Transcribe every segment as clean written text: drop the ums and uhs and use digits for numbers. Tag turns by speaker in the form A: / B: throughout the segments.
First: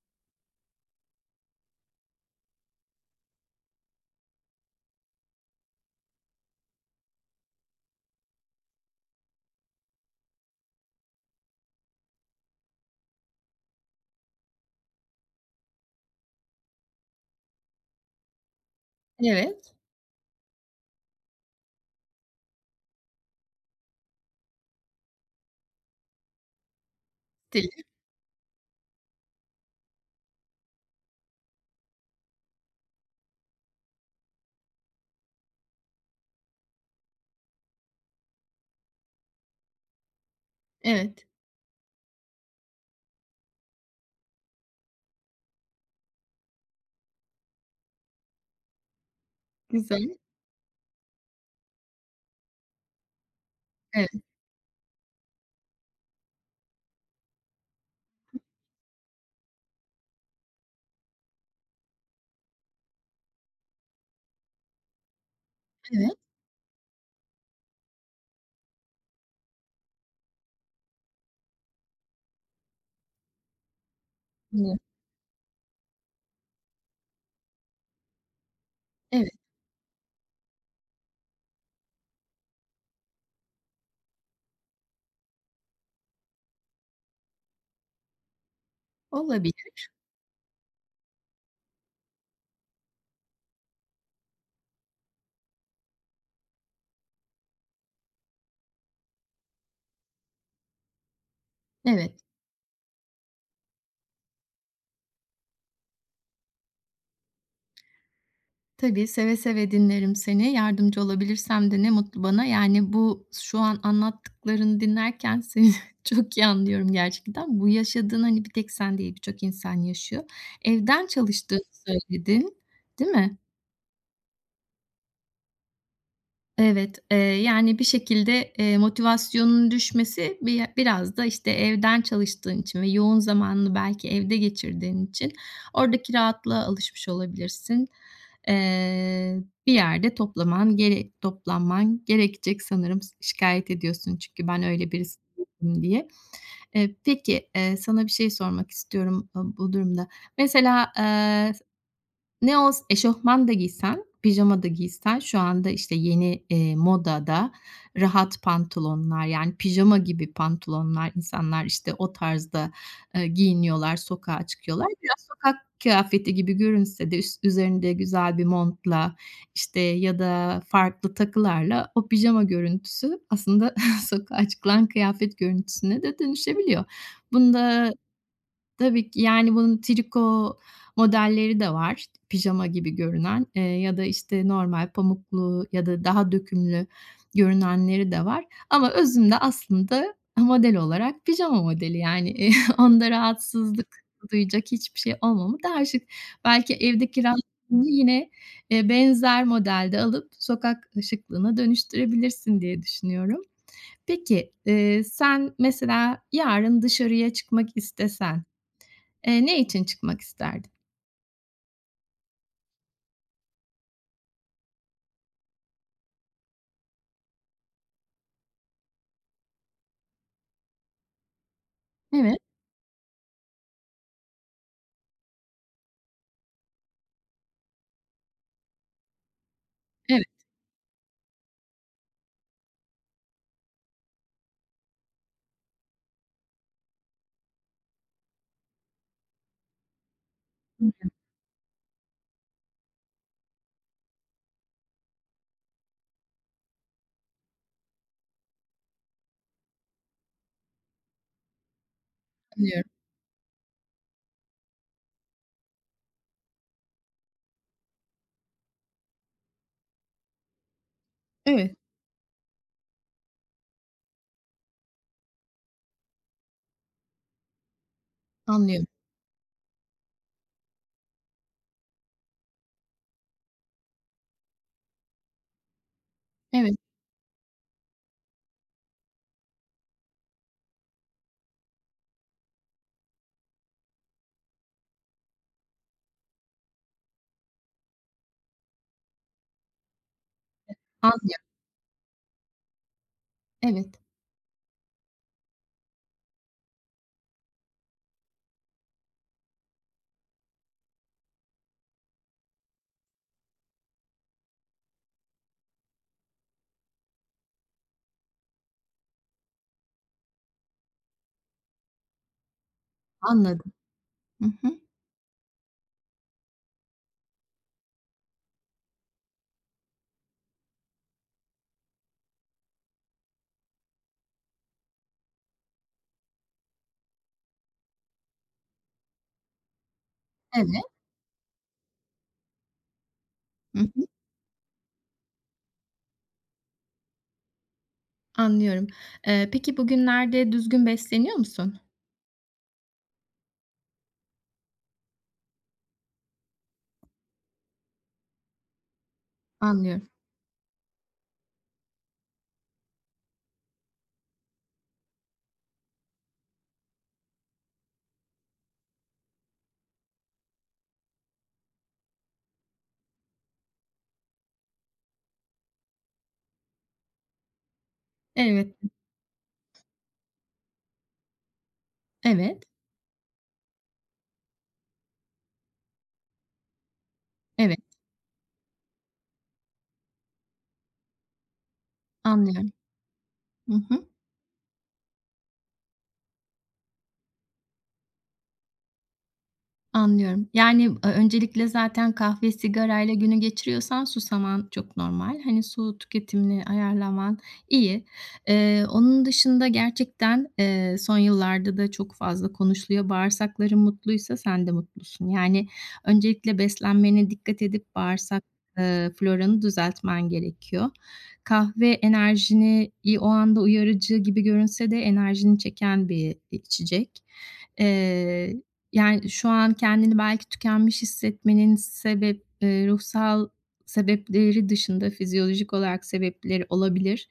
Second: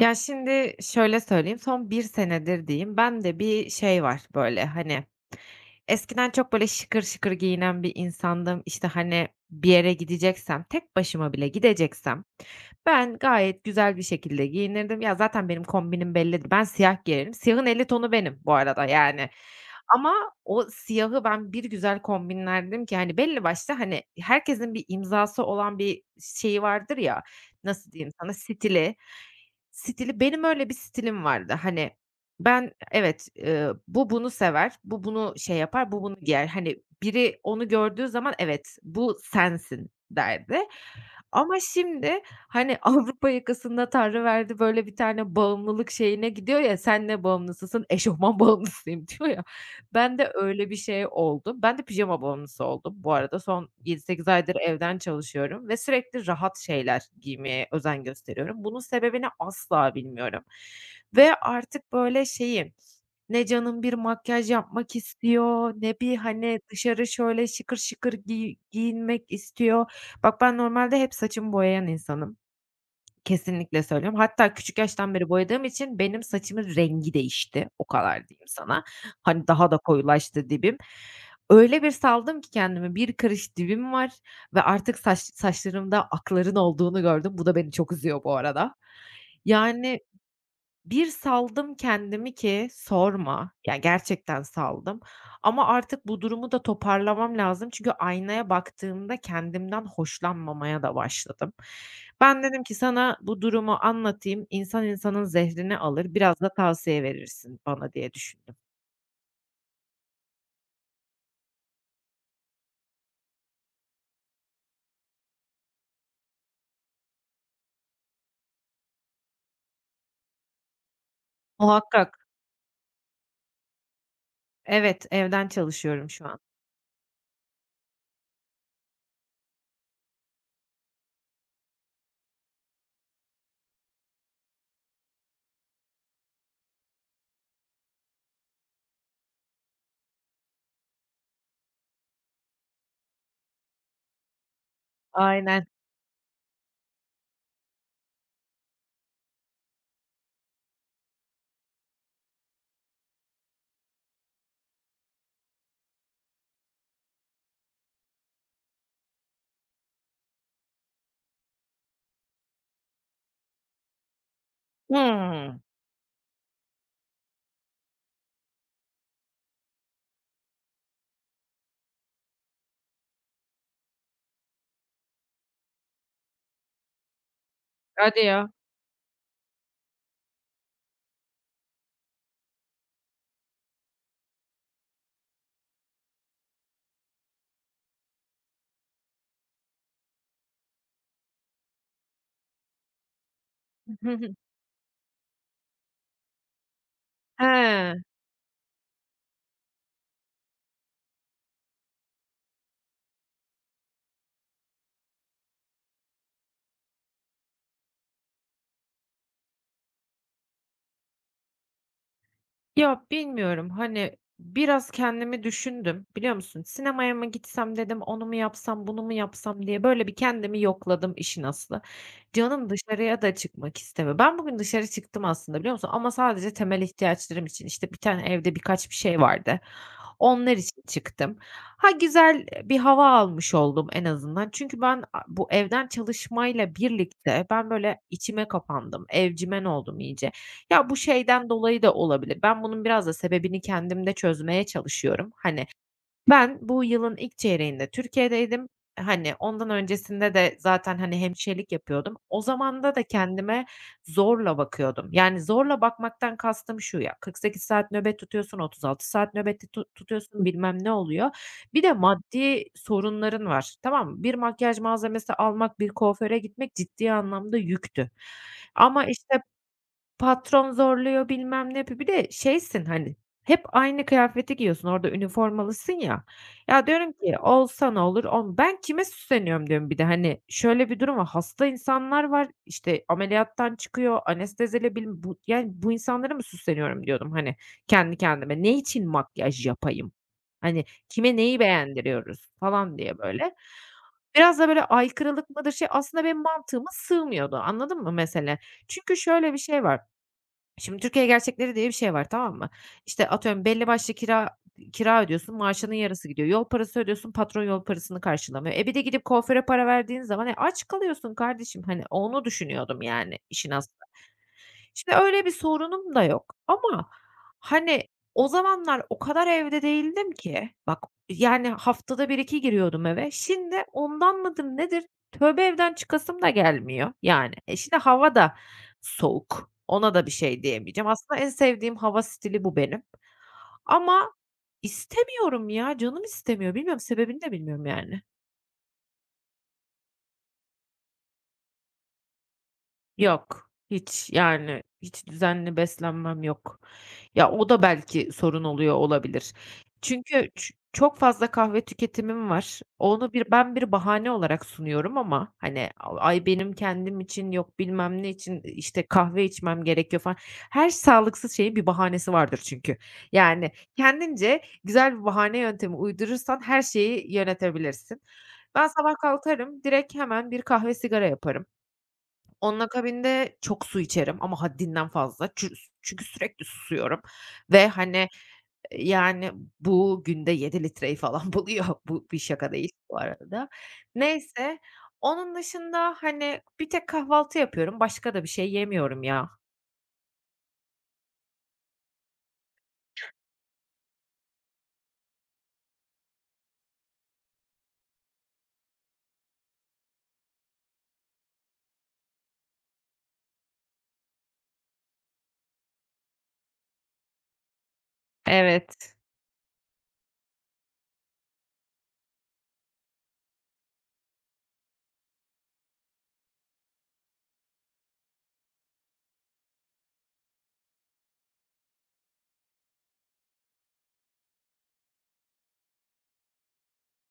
A: Ya, şimdi şöyle söyleyeyim, son bir senedir diyeyim, ben de bir şey var, böyle, hani, eskiden çok, böyle, şıkır şıkır giyinen bir insandım. İşte, hani, bir yere gideceksem, tek başıma bile gideceksem ben gayet güzel bir şekilde giyinirdim. Ya, zaten benim kombinim bellidir. Ben siyah giyerim. Siyahın 50 tonu benim bu arada, yani.
B: Evet,
A: Ama o siyahı ben bir güzel kombinlerdim ki, hani, belli başta hani, herkesin bir imzası olan bir şeyi vardır ya,
B: stil.
A: nasıl diyeyim sana, stili. Stili benim öyle bir stilim vardı. Hani, ben evet, bu bunu sever, bu bunu şey yapar, bu bunu giyer. Hani, biri onu gördüğü zaman, "Evet, bu sensin." derdi.
B: Evet,
A: Ama şimdi, hani, Avrupa Yakası'nda Tanrıverdi böyle bir tane bağımlılık şeyine gidiyor ya, "Sen ne bağımlısısın?" "Eşofman bağımlısıyım." diyor ya. Ben
B: güzel.
A: de öyle bir şey oldum. Ben de pijama bağımlısı oldum bu arada. Son yedi
B: Evet,
A: sekiz aydır evden çalışıyorum ve sürekli rahat şeyler giymeye özen gösteriyorum. Bunun sebebini asla bilmiyorum ve artık böyle şeyim, ne canım bir makyaj yapmak istiyor, ne bir,
B: evet,
A: hani, dışarı şöyle şıkır şıkır giyinmek istiyor. Bak, ben normalde hep saçımı boyayan insanım. Kesinlikle söylüyorum. Hatta küçük
B: evet,
A: yaştan beri boyadığım için benim saçımın rengi değişti. O kadar diyeyim sana.
B: evet,
A: Hani, daha da koyulaştı dibim. Öyle bir saldım ki kendimi, bir karış dibim var ve artık saçlarımda akların olduğunu gördüm. Bu da beni çok üzüyor bu arada.
B: olabilir.
A: Yani bir saldım kendimi ki sorma. Ya, gerçekten saldım ama artık bu durumu da toparlamam lazım. Çünkü aynaya baktığımda kendimden hoşlanmamaya da başladım.
B: Evet,
A: Ben dedim ki sana bu durumu anlatayım, insan insanın zehrini alır, biraz da tavsiye verirsin bana diye düşündüm.
B: tabii, seve seve dinlerim seni. Yardımcı olabilirsem de ne mutlu bana. Yani, bu şu an anlattıklarını dinlerken seni çok iyi anlıyorum gerçekten. Bu yaşadığın, hani, bir tek sen değil, birçok insan yaşıyor. Evden çalıştığını
A: Muhakkak.
B: söyledin, değil mi?
A: Evet, evden çalışıyorum şu an.
B: Evet, yani bir şekilde, motivasyonunun düşmesi biraz da, işte, evden çalıştığın için ve yoğun zamanını belki evde geçirdiğin için oradaki rahatlığa alışmış olabilirsin. Eee, Bir yerde toplaman gere toplanman gerekecek sanırım. Şikayet ediyorsun çünkü ben öyle birisi
A: Aynen.
B: değilim diye. Peki, sana bir şey sormak istiyorum, bu durumda. Mesela, ne olsa eşofman da giysen, pijama da giysen şu anda, işte, yeni, modada rahat pantolonlar, yani, pijama gibi pantolonlar, insanlar, işte, o tarzda, giyiniyorlar, sokağa çıkıyorlar. Biraz sokak
A: Hımm.
B: kıyafeti gibi görünse de üzerinde güzel bir montla, işte, ya da farklı takılarla o pijama görüntüsü aslında sokağa çıkılan kıyafet görüntüsüne de dönüşebiliyor. Bunda,
A: Hadi ya.
B: tabii ki, yani, bunun triko modelleri de var, pijama gibi görünen, ya da, işte, normal pamuklu ya da daha dökümlü görünenleri de var ama özünde aslında model olarak pijama modeli, yani, onda rahatsızlık duyacak hiçbir şey olmamı daha şık. Belki evdeki rahatlığını
A: He.
B: yine, benzer modelde alıp sokak şıklığına dönüştürebilirsin diye düşünüyorum. Peki, sen mesela yarın dışarıya çıkmak istesen ne için çıkmak isterdin?
A: Ya, bilmiyorum, hani, biraz kendimi düşündüm, biliyor musun? Sinemaya mı gitsem dedim, onu mu yapsam, bunu mu yapsam diye böyle bir kendimi yokladım işin aslı.
B: Evet,
A: Canım dışarıya da çıkmak istemiyor. Ben bugün dışarı çıktım aslında, biliyor musun? Ama sadece temel ihtiyaçlarım için. İşte bir tane evde birkaç bir şey vardı.
B: evet.
A: Onlar için çıktım. Ha, güzel, e, bir hava almış oldum en azından. Çünkü ben bu evden çalışmayla birlikte ben böyle içime kapandım, evcimen oldum iyice.
B: Hı
A: Ya, bu
B: hı,
A: şeyden dolayı da olabilir. Ben bunun biraz da sebebini kendimde çözmeye çalışıyorum. Hani, ben bu yılın ilk çeyreğinde Türkiye'deydim. Hani, ondan öncesinde de zaten, hani, hemşirelik yapıyordum. O
B: anlıyorum.
A: zamanda da kendime zorla bakıyordum. Yani zorla bakmaktan kastım şu ya, 48 saat nöbet tutuyorsun, 36 saat nöbeti tutuyorsun, bilmem ne oluyor.
B: Evet,
A: Bir de maddi sorunların var, tamam mı? Bir makyaj malzemesi almak, bir kuaföre gitmek ciddi anlamda yüktü.
B: anlıyorum.
A: Ama, işte, patron zorluyor, bilmem ne yapıyor. Bir de şeysin, hani, hep aynı kıyafeti giyiyorsun, orada üniformalısın ya.
B: Evet,
A: Ya, diyorum ki olsa ne olur, ben kime süsleniyorum diyorum bir de, hani, şöyle bir durum var, hasta insanlar var, işte, ameliyattan çıkıyor, anesteziyle bilim bu yani, bu insanlara mı süsleniyorum diyordum, hani, kendi kendime. Ne için makyaj yapayım? Hani, kime
B: anlıyorum.
A: neyi beğendiriyoruz falan diye böyle.
B: Evet,
A: Biraz da böyle aykırılık mıdır, şey, aslında benim mantığıma sığmıyordu, anladın mı mesele? Çünkü şöyle bir şey var. Şimdi Türkiye gerçekleri diye bir şey var, tamam mı? İşte, atıyorum belli başlı kira ödüyorsun, maaşının yarısı gidiyor. Yol parası ödüyorsun, patron yol parasını karşılamıyor. E, bir de gidip kuaföre para verdiğin zaman, e, aç kalıyorsun kardeşim. Hani, onu düşünüyordum yani işin
B: anladım.
A: as
B: Hı hı.
A: Şimdi öyle bir sorunum da yok ama, hani, o zamanlar o kadar evde değildim ki, bak, yani, haftada bir iki giriyordum eve. Şimdi ondan mıdır nedir, tövbe evden çıkasım da gelmiyor, yani. E, şimdi hava da soğuk, ona da bir şey
B: Evet.
A: diyemeyeceğim. Aslında en sevdiğim hava stili bu benim
B: Hı hı.
A: ama istemiyorum ya, canım istemiyor. Bilmiyorum, sebebini de bilmiyorum yani.
B: Anlıyorum. Peki bugünlerde düzgün besleniyor musun?
A: Yok, hiç, yani, hiç düzenli beslenmem yok. Ya, o da belki sorun oluyor olabilir.
B: Anlıyorum.
A: Çünkü çok fazla kahve tüketimim var. Onu bir ben bir bahane olarak sunuyorum ama, hani, ay, benim kendim için, yok bilmem ne için, işte, kahve içmem gerekiyor falan. Her sağlıksız şeyin bir bahanesi vardır çünkü. Yani, kendince güzel bir bahane yöntemi uydurursan her şeyi yönetebilirsin.
B: Evet.
A: Ben sabah kalkarım, direkt hemen bir kahve sigara yaparım.
B: Evet,
A: Onun akabinde çok su içerim ama haddinden fazla. Çünkü sürekli susuyorum
B: evet.
A: ve, hani, e, yani, bu günde 7 litreyi falan buluyor. Bu bir
B: Anlıyorum.
A: şaka değil bu arada.
B: Hı hı.
A: Neyse, onun dışında, hani, bir tek kahvaltı yapıyorum. Başka da bir şey yemiyorum ya.
B: Anlıyorum. Yani, öncelikle zaten kahve, sigarayla günü geçiriyorsan susaman çok normal. Hani, su tüketimini ayarlaman iyi. Onun dışında gerçekten, son yıllarda da çok fazla konuşuluyor. Bağırsakların mutluysa sen de mutlusun. Yani, öncelikle beslenmene dikkat edip bağırsak,
A: Evet,
B: floranı düzeltmen gerekiyor. Kahve enerjini o anda uyarıcı gibi görünse de enerjini çeken bir içecek. Eee yani, şu an kendini belki tükenmiş hissetmenin sebep ruhsal sebepleri dışında fizyolojik olarak sebepleri olabilir,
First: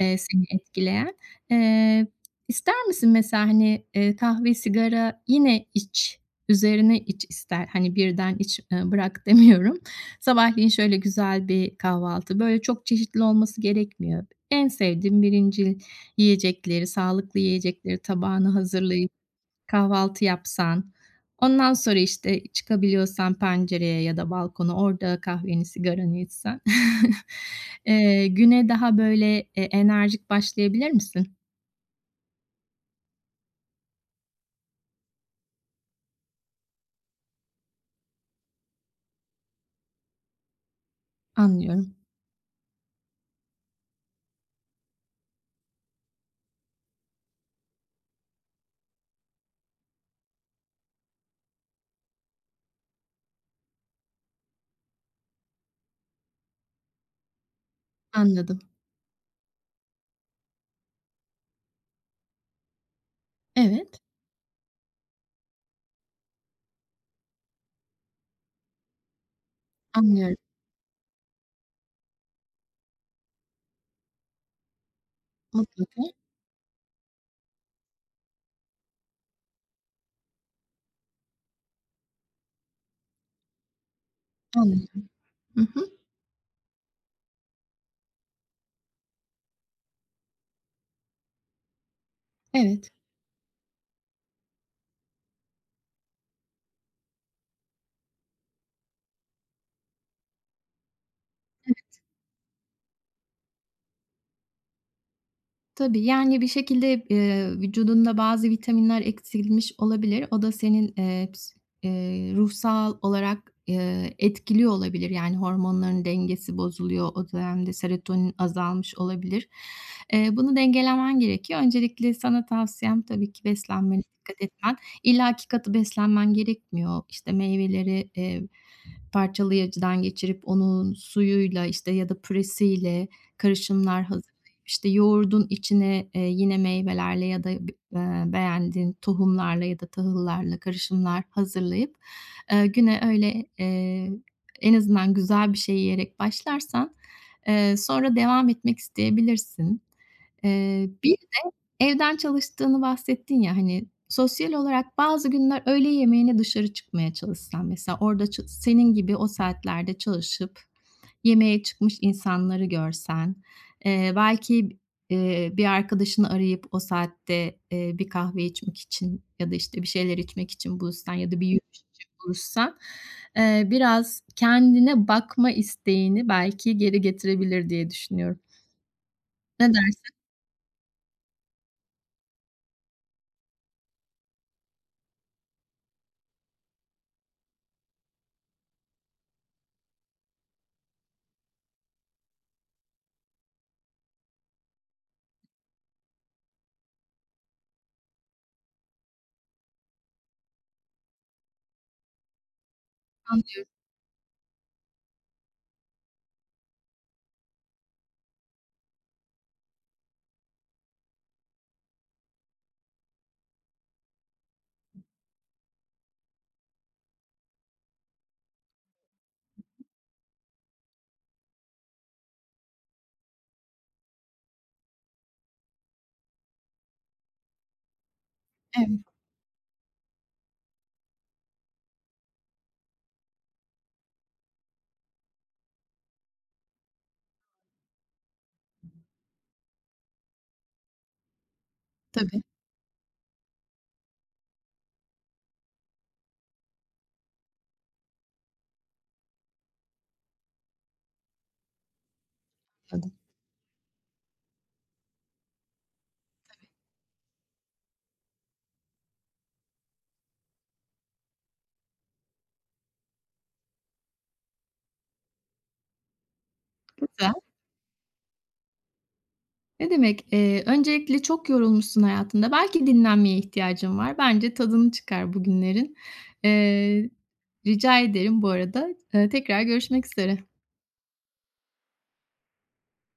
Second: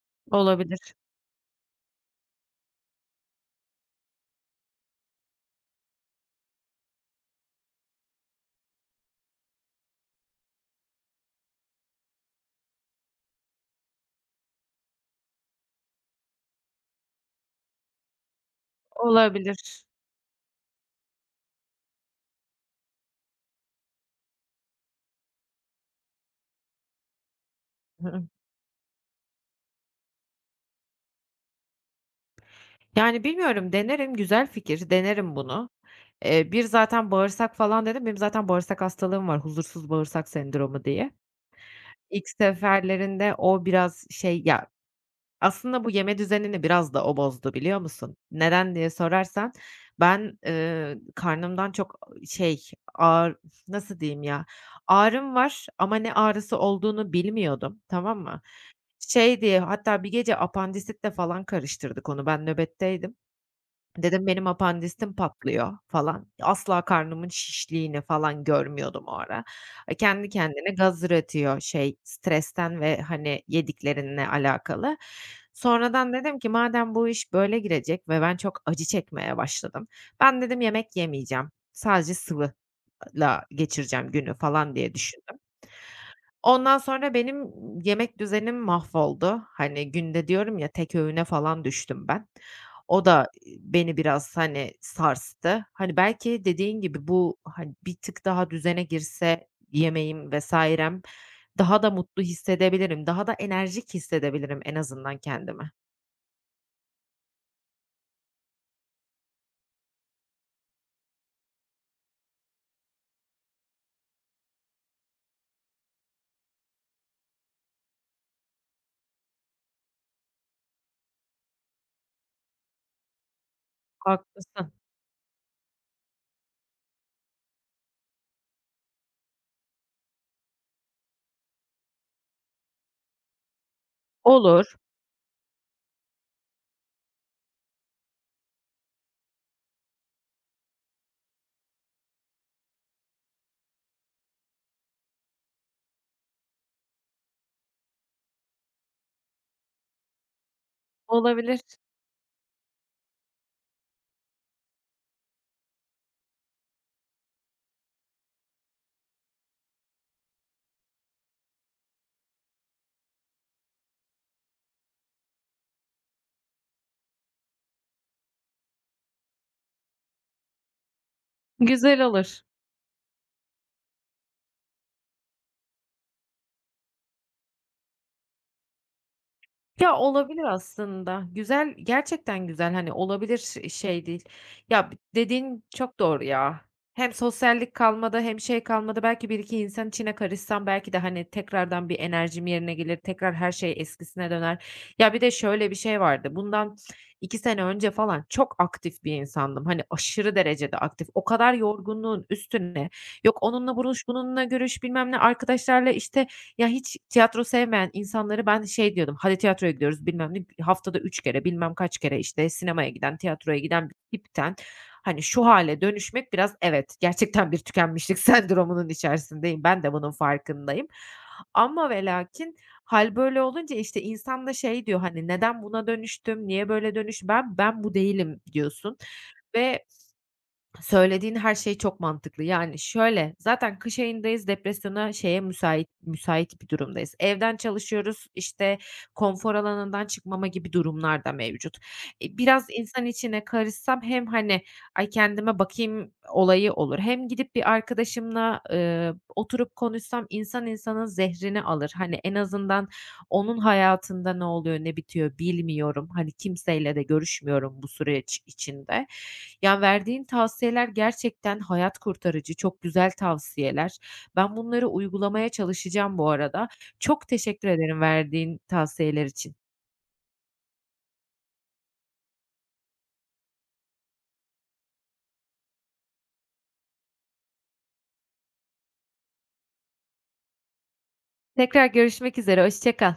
B: seni
A: olabilir,
B: etkileyen. Eee, ister misin mesela, hani, kahve, sigara yine iç, üzerine iç ister. Hani, birden iç, bırak demiyorum. Sabahleyin şöyle güzel bir kahvaltı, böyle çok çeşitli olması gerekmiyor. En sevdiğin birincil yiyecekleri, sağlıklı yiyecekleri tabağına hazırlayıp
A: olabilir.
B: kahvaltı yapsan, ondan sonra, işte, çıkabiliyorsan pencereye ya da balkona, orada kahveni, sigaranı içsen,
A: Hı hı.
B: güne daha böyle, e, enerjik başlayabilir misin?
A: Yani, bilmiyorum, denerim, güzel fikir, denerim bunu. Bir zaten bağırsak falan dedim. Benim zaten bağırsak hastalığım var, huzursuz bağırsak sendromu diye.
B: Anlıyorum,
A: İlk seferlerinde o biraz şey ya, aslında bu yeme düzenini biraz da o bozdu, biliyor musun? Neden diye sorarsan ben, karnımdan çok şey ağır nasıl diyeyim ya, ağrım var ama ne ağrısı olduğunu bilmiyordum, tamam mı?
B: anladım.
A: Şey diye hatta bir gece apandisit de falan karıştırdık onu, ben nöbetteydim.
B: Evet,
A: Dedim benim apandistim patlıyor falan. Asla karnımın şişliğini falan görmüyordum o ara. E, kendi
B: anlıyorum.
A: kendine gaz üretiyor şey stresten ve, hani, yediklerinle alakalı.
B: Mutlaka
A: Sonradan dedim ki madem bu iş böyle girecek ve ben çok acı çekmeye başladım. Ben dedim yemek yemeyeceğim. Sadece sıvıyla geçireceğim günü falan diye
B: anlıyorum.
A: düşündüm.
B: Hı hı,
A: Ondan sonra benim yemek düzenim mahvoldu. Hani, günde diyorum ya, tek öğüne falan düştüm ben.
B: evet.
A: O da, beni biraz, hani, sarstı. Hani, belki dediğin gibi bu, hani, bir tık daha düzene girse yemeğim vesairem daha da mutlu hissedebilirim, daha da enerjik hissedebilirim en azından kendimi.
B: Tabii, yani, bir şekilde, vücudunda bazı vitaminler eksilmiş olabilir. O da senin, ps ruhsal olarak, etkiliyor olabilir. Yani, hormonların dengesi bozuluyor. O dönemde serotonin azalmış olabilir. Bunu dengelemen gerekiyor. Öncelikle sana tavsiyem tabii ki beslenmene dikkat
A: Haklısın.
B: etmen. İllaki katı beslenmen gerekmiyor. İşte, meyveleri, parçalayıcıdan geçirip onun suyuyla, işte, ya da püresiyle karışımlar hazırlayıp
A: Olur,
B: işte yoğurdun içine, yine meyvelerle ya da beğendiğin tohumlarla ya da tahıllarla karışımlar hazırlayıp, güne öyle, en azından güzel bir şey yiyerek başlarsan, sonra devam etmek isteyebilirsin. Bir
A: olabilir.
B: Evden çalıştığını bahsettin ya, hani, sosyal olarak bazı günler öğle yemeğine dışarı çıkmaya çalışsan mesela orada senin gibi o saatlerde çalışıp yemeğe çıkmış insanları görsen, belki, bir arkadaşını arayıp o saatte, bir kahve içmek için ya da, işte, bir şeyler içmek için buluşsan ya da bir yürüyüş
A: Güzel
B: için
A: olur.
B: buluşsan, biraz kendine bakma isteğini belki geri getirebilir diye düşünüyorum. Ne
A: Ya,
B: dersin?
A: olabilir aslında. Güzel, gerçekten güzel. Hani, olabilir şey değil. Ya, dediğin çok doğru ya. Hem sosyallik kalmadı hem şey kalmadı. Belki bir iki insan içine karışsam belki de, hani, tekrardan bir enerjim yerine gelir, tekrar her şey eskisine döner. Ya, bir de şöyle bir şey vardı. Bundan 2 sene önce falan çok aktif bir insandım. Hani, aşırı derecede aktif. O kadar yorgunluğun üstüne, yok onunla buruş, bununla görüş, bilmem ne, arkadaşlarla, işte, ya, hiç tiyatro sevmeyen insanları ben şey diyordum, "Hadi tiyatroya gidiyoruz." bilmem ne, haftada 3 kere, bilmem kaç kere, işte, sinemaya giden, tiyatroya giden bir tipten, hani, şu hale dönüşmek biraz evet, gerçekten bir tükenmişlik sendromunun içerisindeyim. Ben de bunun farkındayım. Ama ve lakin hâl böyle olunca, işte, insan da şey diyor, hani, "Neden buna dönüştüm? Niye böyle Ben bu değilim." diyorsun
B: Evet,
A: ve söylediğin her şey çok mantıklı. Yani, şöyle, zaten kış ayındayız, depresyona, şeye müsait bir durumdayız. Evden çalışıyoruz, işte, konfor alanından çıkmama gibi durumlar da mevcut. E,
B: tabii.
A: biraz insan içine karışsam hem, hani, "Ay, kendime bakayım." olayı olur hem gidip bir arkadaşımla, oturup konuşsam insan insanın zehrini alır. Hani, en azından
B: Anladım.
A: onun hayatında ne oluyor, ne bitiyor bilmiyorum. Hani, kimseyle de görüşmüyorum bu süreç içinde. Yani verdiğin tavsiyeler gerçekten hayat kurtarıcı, çok güzel tavsiyeler. Ben bunları uygulamaya çalışacağım bu arada. Çok
B: Güzel.
A: teşekkür ederim verdiğin tavsiyeler için.
B: Ne demek? Öncelikle çok yorulmuşsun hayatında. Belki dinlenmeye ihtiyacın var. Bence tadını çıkar bugünlerin. Eee, Rica ederim bu arada. Tekrar görüşmek üzere.
A: Tekrar görüşmek üzere, hoşça kal.